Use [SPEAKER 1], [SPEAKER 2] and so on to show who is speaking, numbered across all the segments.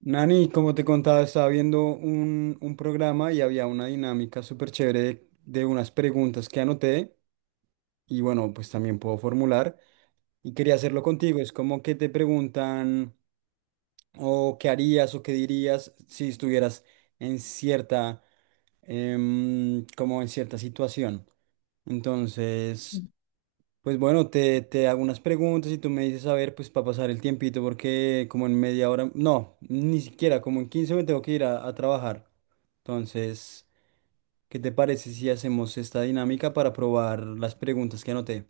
[SPEAKER 1] Nani, como te contaba, estaba viendo un programa y había una dinámica súper chévere de unas preguntas que anoté y bueno, pues también puedo formular y quería hacerlo contigo. Es como que te preguntan o qué harías o qué dirías si estuvieras en cierta, como en cierta situación. Entonces, pues bueno, te hago unas preguntas y tú me dices, a ver, pues para pasar el tiempito, porque como en media hora, no, ni siquiera, como en 15 me tengo que ir a trabajar. Entonces, ¿qué te parece si hacemos esta dinámica para probar las preguntas que anoté?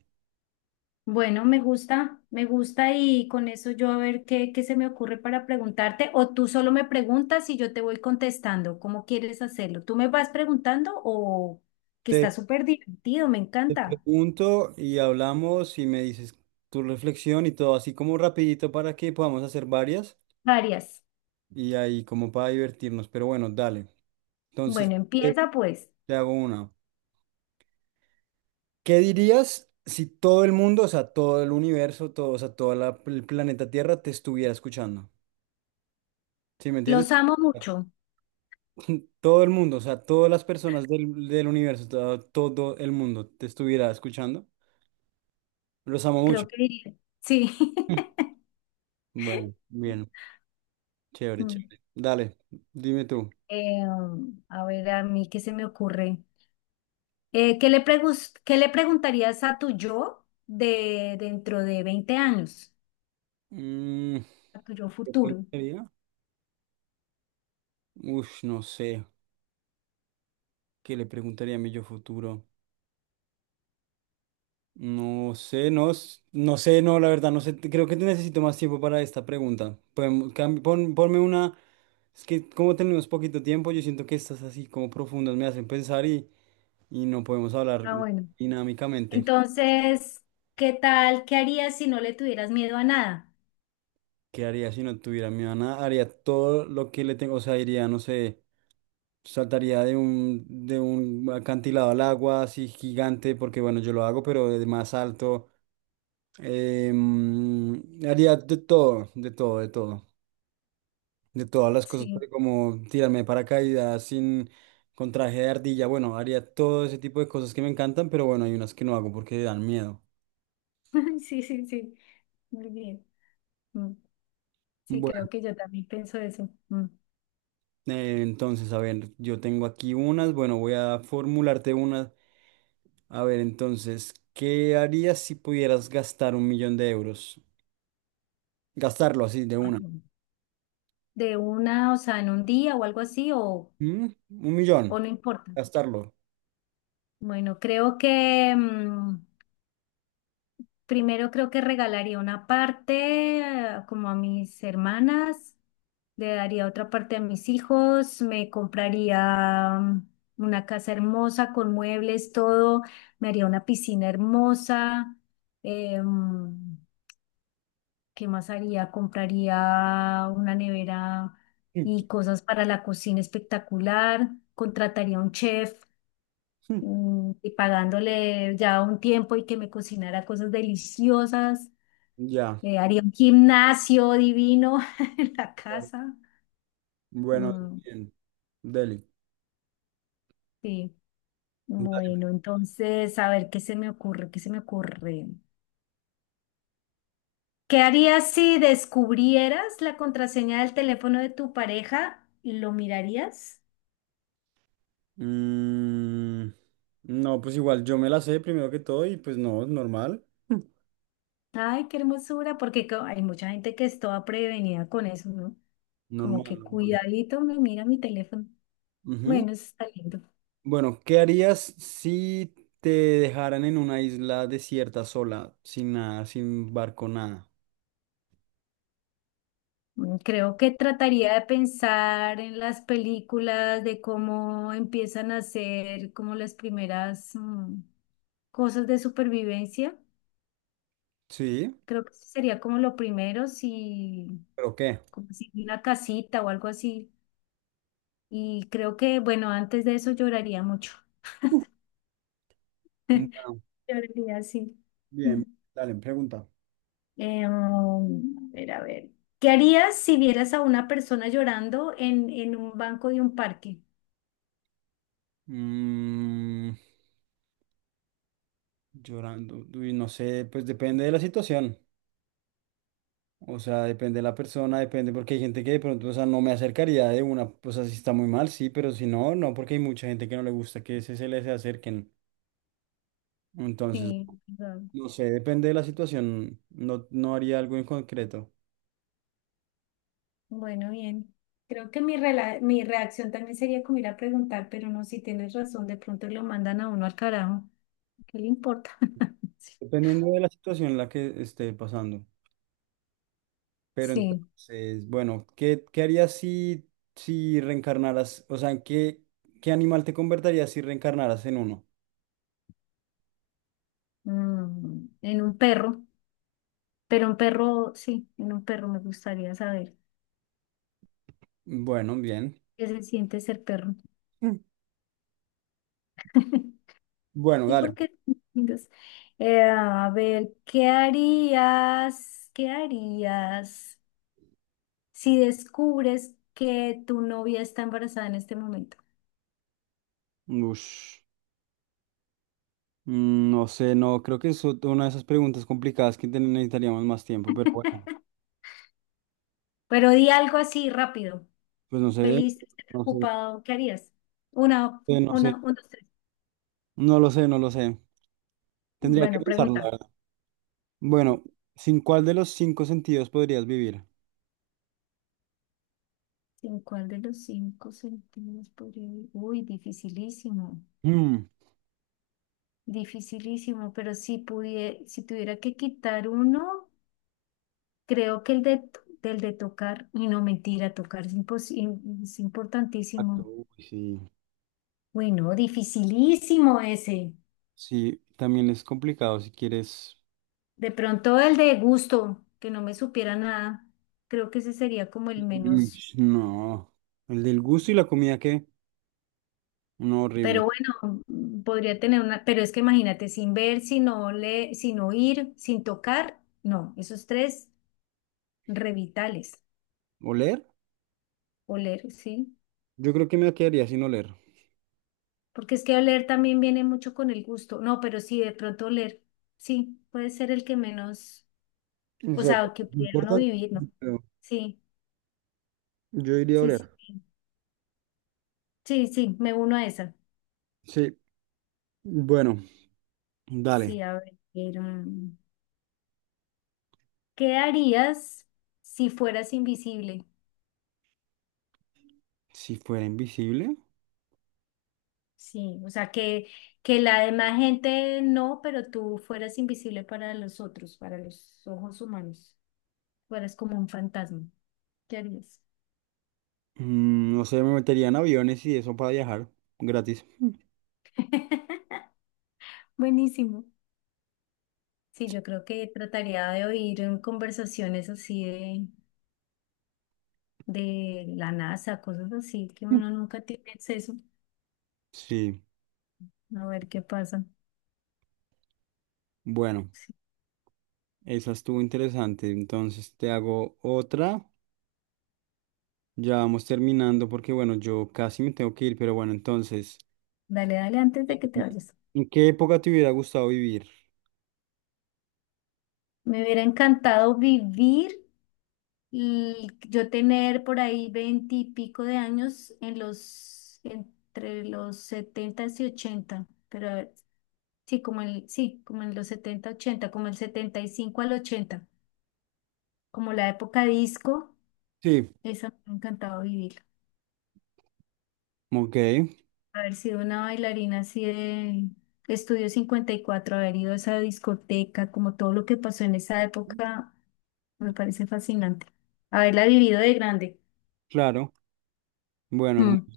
[SPEAKER 2] Bueno, me gusta y con eso yo a ver qué se me ocurre para preguntarte o tú solo me preguntas y yo te voy contestando. ¿Cómo quieres hacerlo? ¿Tú me vas preguntando o que está
[SPEAKER 1] Te
[SPEAKER 2] súper divertido? Me encanta.
[SPEAKER 1] pregunto y hablamos y me dices tu reflexión y todo así como rapidito para que podamos hacer varias
[SPEAKER 2] Varias.
[SPEAKER 1] y ahí como para divertirnos, pero bueno, dale. Entonces,
[SPEAKER 2] Bueno,
[SPEAKER 1] eh,
[SPEAKER 2] empieza pues.
[SPEAKER 1] te hago una. ¿Qué dirías si todo el mundo, o sea, todo el universo, todo, o sea, todo el planeta Tierra te estuviera escuchando? ¿Sí me entiendes?
[SPEAKER 2] Los amo mucho,
[SPEAKER 1] Todo el mundo, o sea, todas las personas del universo, todo, todo el mundo te estuviera escuchando. Los amo mucho.
[SPEAKER 2] creo que diría. Sí.
[SPEAKER 1] Bueno, bien, chévere,
[SPEAKER 2] Mm.
[SPEAKER 1] chévere. Dale, dime tú.
[SPEAKER 2] Eh, a ver, a mí qué se me ocurre. ¿Qué le preguntarías a tu yo de dentro de 20 años?
[SPEAKER 1] Mm,
[SPEAKER 2] A tu yo
[SPEAKER 1] ¿qué
[SPEAKER 2] futuro.
[SPEAKER 1] preguntaría? Uf, no sé. ¿Qué le preguntaría a mi yo futuro? No sé, no, no sé, no, la verdad, no sé. Creo que te necesito más tiempo para esta pregunta. Podemos, ponme una. Es que como tenemos poquito tiempo, yo siento que estas así como profundas me hacen pensar y no podemos hablar
[SPEAKER 2] Ah, bueno.
[SPEAKER 1] dinámicamente.
[SPEAKER 2] Entonces, ¿qué tal? ¿Qué harías si no le tuvieras miedo a nada?
[SPEAKER 1] ¿Qué haría si no tuviera mi nada? Haría todo lo que le tengo, o sea, iría, no sé, saltaría de un acantilado al agua así gigante, porque bueno, yo lo hago, pero de más alto. Em, haría de todo, de todo, de todo. De todas las cosas,
[SPEAKER 2] Sí,
[SPEAKER 1] pero como tirarme de paracaídas sin con traje de ardilla, bueno, haría todo ese tipo de cosas que me encantan, pero bueno, hay unas que no hago porque dan miedo.
[SPEAKER 2] sí, sí, sí. Muy bien. Mm. Sí,
[SPEAKER 1] Bueno,
[SPEAKER 2] creo que yo también pienso eso. Mm.
[SPEAKER 1] entonces, a ver, yo tengo aquí unas, bueno, voy a formularte unas. A ver, entonces, ¿qué harías si pudieras gastar 1 millón de euros? Gastarlo así, de una.
[SPEAKER 2] Ajá. De una, o sea, en un día o algo así, o,
[SPEAKER 1] ¿Mm? 1 millón,
[SPEAKER 2] o no importa.
[SPEAKER 1] gastarlo.
[SPEAKER 2] Bueno, creo que primero creo que regalaría una parte como a mis hermanas. Le daría otra parte a mis hijos, me compraría una casa hermosa con muebles, todo, me haría una piscina hermosa. eh, mm, ¿Qué más haría? Compraría una nevera
[SPEAKER 1] Mm,
[SPEAKER 2] y cosas para la cocina espectacular. Contrataría un chef,
[SPEAKER 1] mm,
[SPEAKER 2] y pagándole ya un tiempo y que me cocinara cosas deliciosas.
[SPEAKER 1] ya.
[SPEAKER 2] Haría un gimnasio divino en la
[SPEAKER 1] Claro.
[SPEAKER 2] casa.
[SPEAKER 1] Bueno,
[SPEAKER 2] Mm,
[SPEAKER 1] bien. Deli.
[SPEAKER 2] sí.
[SPEAKER 1] Dale,
[SPEAKER 2] Bueno, entonces, a ver, ¿qué se me ocurre? ¿Qué se me ocurre? ¿Qué harías si descubrieras la contraseña del teléfono de tu pareja? ¿Lo mirarías?
[SPEAKER 1] mm, no, pues igual yo me la sé primero que todo y pues no, normal.
[SPEAKER 2] Ay, qué hermosura, porque hay mucha gente que es toda prevenida con eso, ¿no? Como
[SPEAKER 1] Normal,
[SPEAKER 2] que
[SPEAKER 1] normal.
[SPEAKER 2] cuidadito, me mira mi teléfono.
[SPEAKER 1] Ujú.
[SPEAKER 2] Bueno, eso está lindo.
[SPEAKER 1] Bueno, ¿qué harías si te dejaran en una isla desierta sola, sin nada, sin barco, nada?
[SPEAKER 2] Creo que trataría de pensar en las películas, de cómo empiezan a hacer como las primeras cosas de supervivencia.
[SPEAKER 1] Sí,
[SPEAKER 2] Creo que eso sería como lo primero, si,
[SPEAKER 1] ¿pero qué?
[SPEAKER 2] como si una casita o algo así. Y creo que, bueno, antes de eso lloraría mucho.
[SPEAKER 1] Uh. Bueno,
[SPEAKER 2] Lloraría, sí.
[SPEAKER 1] bien,
[SPEAKER 2] Mm.
[SPEAKER 1] dale, pregunta.
[SPEAKER 2] A ver, a ver. ¿Qué harías si vieras a una persona llorando en un banco de un parque?
[SPEAKER 1] Mm, llorando, uy, no sé, pues depende de la situación. O sea, depende de la persona, depende, porque hay gente que de pronto, o sea, no me acercaría de una, pues así está muy mal, sí, pero si no, no, porque hay mucha gente que no le gusta que se les acerquen. Entonces,
[SPEAKER 2] Sí, perdón.
[SPEAKER 1] no sé, depende de la situación, no, no haría algo en concreto,
[SPEAKER 2] Bueno, bien. Creo que mi reacción también sería como ir a preguntar, pero no, si tienes razón, de pronto lo mandan a uno al carajo. ¿Qué le importa?
[SPEAKER 1] dependiendo de la situación en la que esté pasando. Pero
[SPEAKER 2] Sí.
[SPEAKER 1] entonces, bueno, ¿qué, qué harías si, si reencarnaras? O sea, ¿qué animal te convertirías si reencarnaras en uno?
[SPEAKER 2] En un perro, pero un perro, sí, en un perro me gustaría saber
[SPEAKER 1] Bueno, bien.
[SPEAKER 2] qué se siente ser perro.
[SPEAKER 1] Mm. Bueno,
[SPEAKER 2] Sí,
[SPEAKER 1] dale.
[SPEAKER 2] porque son lindos. A ver, ¿qué harías? ¿Qué harías si descubres que tu novia está embarazada en este momento?
[SPEAKER 1] Ush. Mm, no sé, no, creo que es una de esas preguntas complicadas que necesitaríamos más tiempo, pero bueno,
[SPEAKER 2] Pero di algo así rápido.
[SPEAKER 1] pues no sé,
[SPEAKER 2] Feliz,
[SPEAKER 1] no sé,
[SPEAKER 2] preocupado, ¿qué harías?
[SPEAKER 1] no
[SPEAKER 2] Una,
[SPEAKER 1] sé,
[SPEAKER 2] uno, dos, tres.
[SPEAKER 1] no lo sé, no lo sé. Tendría que
[SPEAKER 2] Bueno,
[SPEAKER 1] pensarlo, la
[SPEAKER 2] pregunta.
[SPEAKER 1] verdad. Bueno, ¿sin cuál de los cinco sentidos podrías vivir?
[SPEAKER 2] ¿En cuál de los cinco sentidos podría vivir? Uy, dificilísimo.
[SPEAKER 1] Mm,
[SPEAKER 2] Dificilísimo, pero si tuviera que quitar uno, creo que el del de tocar, y no mentira, tocar es
[SPEAKER 1] exacto,
[SPEAKER 2] importantísimo.
[SPEAKER 1] uy, sí,
[SPEAKER 2] Uy, no, dificilísimo ese.
[SPEAKER 1] sí, también es complicado si quieres.
[SPEAKER 2] De pronto el de gusto, que no me supiera nada, creo que ese sería como el
[SPEAKER 1] Mm,
[SPEAKER 2] menos.
[SPEAKER 1] no, el del gusto y la comida, ¿qué? No, horrible.
[SPEAKER 2] Pero bueno, podría tener una, pero es que imagínate, sin ver, sin oler, sin oír, sin tocar, no, esos tres revitales,
[SPEAKER 1] ¿Oler?
[SPEAKER 2] oler, sí.
[SPEAKER 1] Yo creo que me quedaría sin oler.
[SPEAKER 2] Porque es que oler también viene mucho con el gusto. No, pero sí, de pronto oler, sí, puede ser el que menos,
[SPEAKER 1] O
[SPEAKER 2] o
[SPEAKER 1] sea,
[SPEAKER 2] sea, que
[SPEAKER 1] no
[SPEAKER 2] pudiera no
[SPEAKER 1] importa,
[SPEAKER 2] vivir, ¿no?
[SPEAKER 1] pero
[SPEAKER 2] Sí,
[SPEAKER 1] yo iría a
[SPEAKER 2] sí, sí,
[SPEAKER 1] oler.
[SPEAKER 2] sí, sí, sí, me uno a esa.
[SPEAKER 1] Sí, bueno. Dale,
[SPEAKER 2] Sí, a ver, ¿qué harías si fueras invisible?
[SPEAKER 1] si fuera invisible,
[SPEAKER 2] Sí, o sea, que la demás gente no, pero tú fueras invisible para los otros, para los ojos humanos, fueras como un fantasma. ¿Qué harías?
[SPEAKER 1] mm, no sé, me metería en aviones y eso para viajar gratis.
[SPEAKER 2] Buenísimo. Sí, yo creo que trataría de oír en conversaciones así de la NASA, cosas así que uno nunca tiene acceso.
[SPEAKER 1] Sí,
[SPEAKER 2] A ver qué pasa.
[SPEAKER 1] bueno,
[SPEAKER 2] Sí.
[SPEAKER 1] esa estuvo interesante. Entonces te hago otra. Ya vamos terminando porque, bueno, yo casi me tengo que ir, pero bueno, entonces,
[SPEAKER 2] Dale, dale, antes
[SPEAKER 1] eh,
[SPEAKER 2] de que te vayas.
[SPEAKER 1] ¿en qué época te hubiera gustado vivir?
[SPEAKER 2] Me hubiera encantado vivir y yo tener por ahí 20 y pico de años en entre los setenta y ochenta, pero a ver, sí, como el, sí, como en los setenta, ochenta, como el setenta y cinco al ochenta, como la época disco,
[SPEAKER 1] Sí,
[SPEAKER 2] esa me ha encantado vivir.
[SPEAKER 1] ok,
[SPEAKER 2] Haber sido una bailarina así de Estudio 54, haber ido a esa discoteca, como todo lo que pasó en esa época, me parece fascinante. Haberla vivido de grande.
[SPEAKER 1] claro. Bueno, hermano.
[SPEAKER 2] Mm.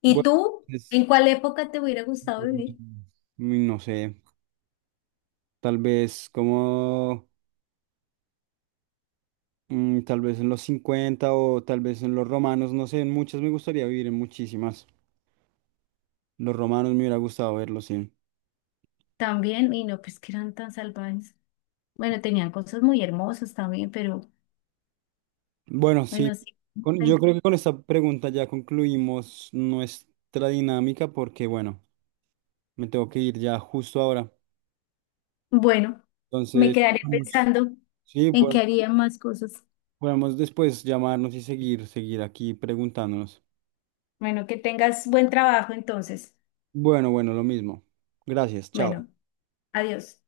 [SPEAKER 2] ¿Y
[SPEAKER 1] Bueno,
[SPEAKER 2] tú?
[SPEAKER 1] es-
[SPEAKER 2] ¿En cuál época te hubiera gustado vivir?
[SPEAKER 1] no sé, tal vez como. Mm, tal vez en los 50 o tal vez en los romanos, no sé, en muchas me gustaría vivir, en muchísimas. Los romanos me hubiera gustado verlos, sí.
[SPEAKER 2] También, y no, pues que eran tan salvajes. Bueno, tenían cosas muy hermosas también, pero
[SPEAKER 1] Bueno, sí,
[SPEAKER 2] bueno, sí. Eh,
[SPEAKER 1] yo creo que con esta pregunta ya concluimos nuestra dinámica porque, bueno, me tengo que ir ya justo ahora.
[SPEAKER 2] Bueno, me
[SPEAKER 1] Entonces,
[SPEAKER 2] quedaré pensando
[SPEAKER 1] sí,
[SPEAKER 2] en qué
[SPEAKER 1] podemos,
[SPEAKER 2] haría más cosas.
[SPEAKER 1] podemos después llamarnos y seguir aquí preguntándonos.
[SPEAKER 2] Bueno, que tengas buen trabajo entonces.
[SPEAKER 1] Bueno, bueno, lo mismo. Gracias, chao.
[SPEAKER 2] Bueno, adiós.